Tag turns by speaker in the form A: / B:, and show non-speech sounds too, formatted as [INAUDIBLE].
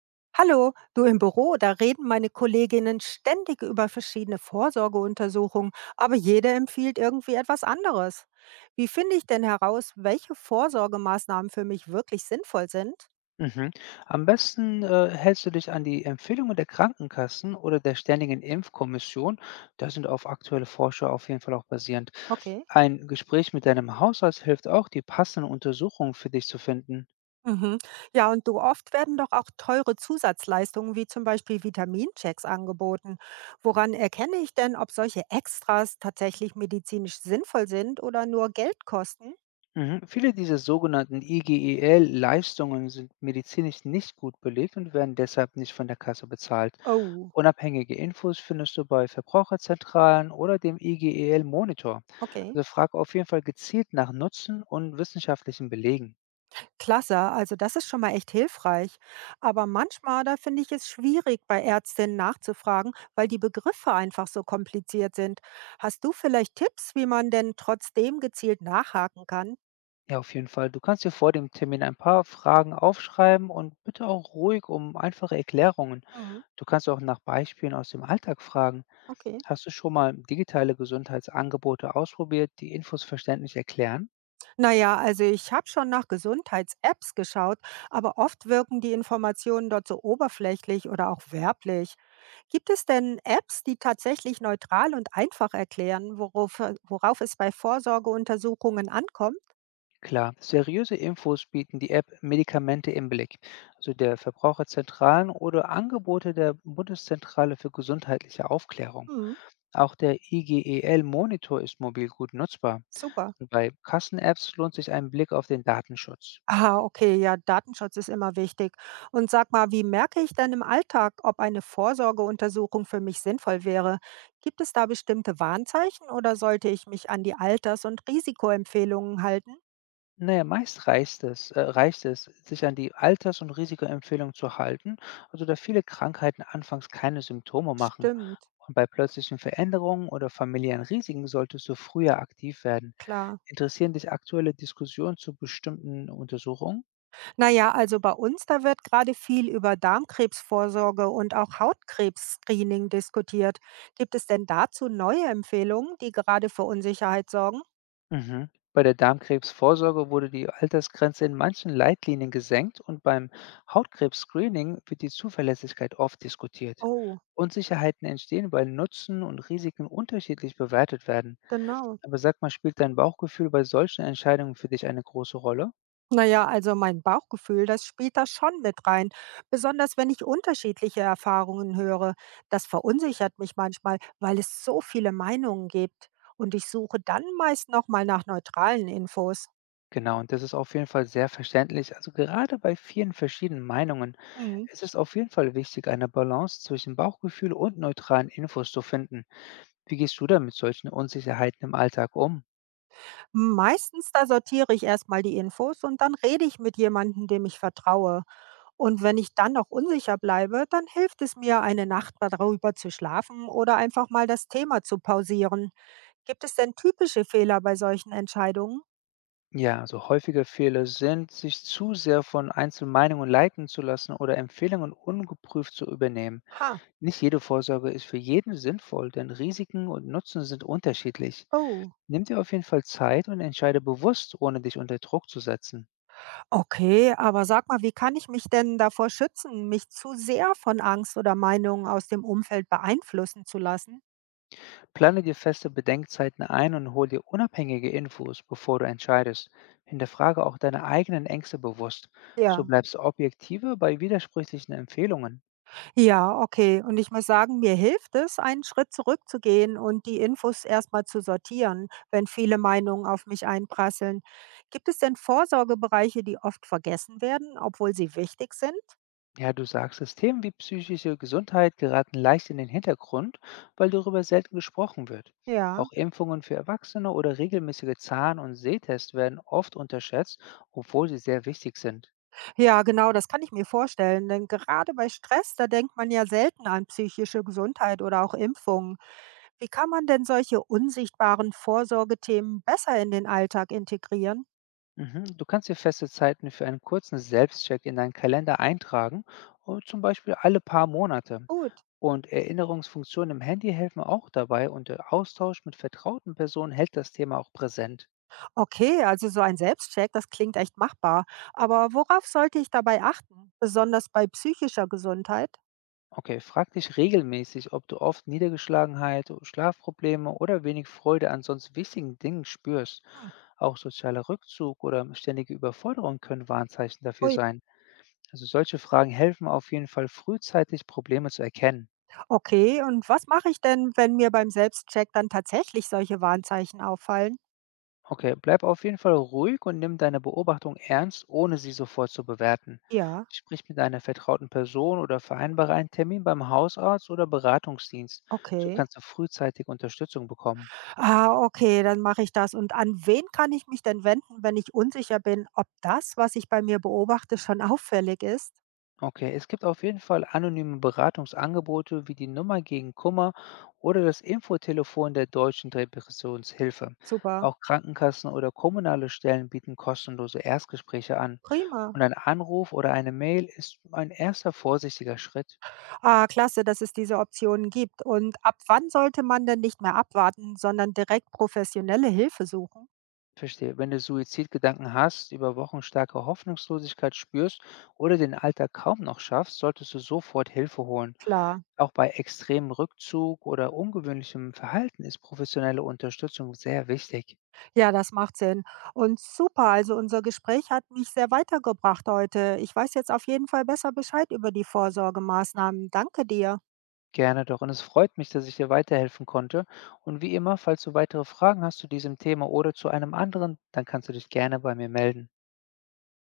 A: Hallo, du im Büro, da reden meine Kolleginnen ständig über verschiedene Vorsorgeuntersuchungen, aber jede empfiehlt irgendwie etwas anderes. Wie finde ich denn heraus, welche Vorsorgemaßnahmen für mich wirklich sinnvoll sind?
B: Mhm. Am besten hältst du dich an die Empfehlungen der Krankenkassen oder der Ständigen Impfkommission. Da sind auf aktuelle Forscher auf jeden Fall auch basierend.
A: Okay.
B: Ein Gespräch mit deinem Hausarzt hilft auch, die passenden Untersuchungen für dich zu finden.
A: Mhm. Ja, und du oft werden doch auch teure Zusatzleistungen wie zum Beispiel Vitaminchecks angeboten. Woran erkenne ich denn, ob solche Extras tatsächlich medizinisch sinnvoll sind oder nur Geld kosten?
B: Mhm. Viele dieser sogenannten IGEL-Leistungen sind medizinisch nicht gut belegt und werden deshalb nicht von der Kasse bezahlt.
A: Oh,
B: Unabhängige Infos findest du bei Verbraucherzentralen oder dem IGEL-Monitor.
A: okay.
B: Also frag auf jeden Fall gezielt nach Nutzen und wissenschaftlichen Belegen.
A: Klasse, also das ist schon mal echt hilfreich. Aber manchmal, da finde ich es schwierig, bei Ärztinnen nachzufragen, weil die Begriffe einfach so kompliziert sind. Hast du vielleicht Tipps, wie man denn trotzdem gezielt nachhaken kann?
B: Ja, auf jeden Fall. Du kannst dir vor dem Termin ein paar Fragen aufschreiben und bitte auch ruhig um einfache Erklärungen.
A: Mhm.
B: Du kannst auch nach Beispielen aus dem Alltag fragen.
A: Okay.
B: Hast du schon mal digitale Gesundheitsangebote ausprobiert, die Infos verständlich erklären?
A: Naja, also ich habe schon nach Gesundheits-Apps geschaut, aber oft wirken die Informationen dort so oberflächlich oder auch werblich. Gibt es denn Apps, die tatsächlich neutral und einfach erklären, worauf es bei Vorsorgeuntersuchungen ankommt?
B: Klar, seriöse Infos bieten die App Medikamente im Blick, also der Verbraucherzentralen oder Angebote der Bundeszentrale für gesundheitliche Aufklärung.
A: Mhm.
B: Auch der IGEL-Monitor ist mobil gut nutzbar.
A: Super.
B: Und bei Kassen-Apps lohnt sich ein Blick auf den Datenschutz.
A: Ah, okay, ja, Datenschutz ist immer wichtig. Und sag mal, wie merke ich denn im Alltag, ob eine Vorsorgeuntersuchung für mich sinnvoll wäre? Gibt es da bestimmte Warnzeichen oder sollte ich mich an die Alters- und Risikoempfehlungen halten?
B: Na ja, meist reicht es reicht es, sich an die Alters- und Risikoempfehlung zu halten, also da viele Krankheiten anfangs keine Symptome machen.
A: Stimmt,
B: Und bei plötzlichen Veränderungen oder familiären Risiken solltest du früher aktiv werden.
A: klar.
B: Interessieren dich aktuelle Diskussionen zu bestimmten Untersuchungen?
A: Naja, also bei uns, da wird gerade viel über Darmkrebsvorsorge und auch Hautkrebs-Screening diskutiert. Gibt es denn dazu neue Empfehlungen, die gerade für Unsicherheit sorgen?
B: Mhm. Bei der Darmkrebsvorsorge wurde die Altersgrenze in manchen Leitlinien gesenkt und beim Hautkrebs-Screening wird die Zuverlässigkeit oft diskutiert.
A: Oh,
B: Unsicherheiten entstehen, weil Nutzen und Risiken unterschiedlich bewertet werden.
A: genau.
B: Aber sag mal, spielt dein Bauchgefühl bei solchen Entscheidungen für dich eine große Rolle?
A: Naja, also mein Bauchgefühl, das spielt da schon mit rein. Besonders wenn ich unterschiedliche Erfahrungen höre. Das verunsichert mich manchmal, weil es so viele Meinungen gibt. Und ich suche dann meist nochmal nach neutralen Infos.
B: Genau, und das ist auf jeden Fall sehr verständlich. Also gerade bei vielen verschiedenen Meinungen
A: Mhm.
B: ist es auf jeden Fall wichtig, eine Balance zwischen Bauchgefühl und neutralen Infos zu finden. Wie gehst du denn mit solchen Unsicherheiten im Alltag um?
A: Meistens da sortiere ich erstmal die Infos und dann rede ich mit jemandem, dem ich vertraue. Und wenn ich dann noch unsicher bleibe, dann hilft es mir, eine Nacht darüber zu schlafen oder einfach mal das Thema zu pausieren. Gibt es denn typische Fehler bei solchen Entscheidungen?
B: Ja, also häufige Fehler sind, sich zu sehr von Einzelmeinungen leiten zu lassen oder Empfehlungen ungeprüft zu übernehmen.
A: Ha.
B: Nicht jede Vorsorge ist für jeden sinnvoll, denn Risiken und Nutzen sind unterschiedlich.
A: Oh.
B: Nimm dir auf jeden Fall Zeit und entscheide bewusst, ohne dich unter Druck zu setzen.
A: Okay, aber sag mal, wie kann ich mich denn davor schützen, mich zu sehr von Angst oder Meinungen aus dem Umfeld beeinflussen zu lassen?
B: Plane dir feste Bedenkzeiten ein und hol dir unabhängige Infos, bevor du entscheidest. Hinterfrage auch deine eigenen Ängste bewusst. So
A: Ja.
B: bleibst du objektiver bei widersprüchlichen Empfehlungen.
A: Ja, okay. Und ich muss sagen, mir hilft es, einen Schritt zurückzugehen und die Infos erstmal zu sortieren, wenn viele Meinungen auf mich einprasseln. Gibt es denn Vorsorgebereiche, die oft vergessen werden, obwohl sie wichtig sind?
B: Ja, du sagst, es, Themen wie psychische Gesundheit geraten leicht in den Hintergrund, weil darüber selten gesprochen wird.
A: Ja.
B: Auch Impfungen für Erwachsene oder regelmäßige Zahn- und Sehtests werden oft unterschätzt, obwohl sie sehr wichtig sind.
A: Ja, genau, das kann ich mir vorstellen. Denn gerade bei Stress, da denkt man ja selten an psychische Gesundheit oder auch Impfungen. Wie kann man denn solche unsichtbaren Vorsorgethemen besser in den Alltag integrieren?
B: Mhm. Du kannst dir feste Zeiten für einen kurzen Selbstcheck in deinen Kalender eintragen, zum Beispiel alle paar Monate.
A: Gut.
B: Und Erinnerungsfunktionen im Handy helfen auch dabei und der Austausch mit vertrauten Personen hält das Thema auch präsent.
A: Okay, also so ein Selbstcheck, das klingt echt machbar. Aber worauf sollte ich dabei achten? Besonders bei psychischer Gesundheit?
B: Okay, frag dich regelmäßig, ob du oft Niedergeschlagenheit, oh, Schlafprobleme oder wenig Freude an sonst wichtigen Dingen spürst.
A: Hm.
B: Auch sozialer Rückzug oder ständige Überforderung können Warnzeichen dafür
A: Ui.
B: sein. Also solche Fragen helfen auf jeden Fall frühzeitig Probleme zu erkennen.
A: Okay, und was mache ich denn, wenn mir beim Selbstcheck dann tatsächlich solche Warnzeichen auffallen?
B: Okay, bleib auf jeden Fall ruhig und nimm deine Beobachtung ernst, ohne sie sofort zu bewerten.
A: Ja,
B: Sprich mit einer vertrauten Person oder vereinbare einen Termin beim Hausarzt oder Beratungsdienst. So
A: okay.
B: kannst du frühzeitig Unterstützung bekommen.
A: Ah, okay, dann mache ich das. Und an wen kann ich mich denn wenden, wenn ich unsicher bin, ob das, was ich bei mir beobachte, schon [LAUGHS] auffällig ist?
B: Okay, es gibt auf jeden Fall anonyme Beratungsangebote wie die Nummer gegen Kummer oder das Infotelefon der Deutschen Depressionshilfe.
A: Super.
B: Auch Krankenkassen oder kommunale Stellen bieten kostenlose Erstgespräche an.
A: Prima.
B: Und ein Anruf oder eine Mail ist ein erster vorsichtiger Schritt.
A: Ah, klasse, dass es diese Optionen gibt. Und ab wann sollte man denn nicht mehr abwarten, sondern direkt professionelle Hilfe suchen?
B: Verstehe. Wenn du Suizidgedanken hast, über Wochen starke Hoffnungslosigkeit spürst oder den Alltag kaum noch schaffst, solltest du sofort Hilfe holen.
A: Klar,
B: Auch bei extremem Rückzug oder ungewöhnlichem Verhalten ist professionelle Unterstützung sehr wichtig.
A: ja, das macht Sinn. Und super, also unser Gespräch hat mich sehr weitergebracht heute. Ich weiß jetzt auf jeden Fall besser Bescheid über die Vorsorgemaßnahmen. Danke dir.
B: Gerne doch. Und es freut mich, dass ich dir weiterhelfen konnte. Und wie immer, falls du weitere Fragen hast zu diesem Thema oder zu einem anderen, dann kannst du dich gerne bei mir melden.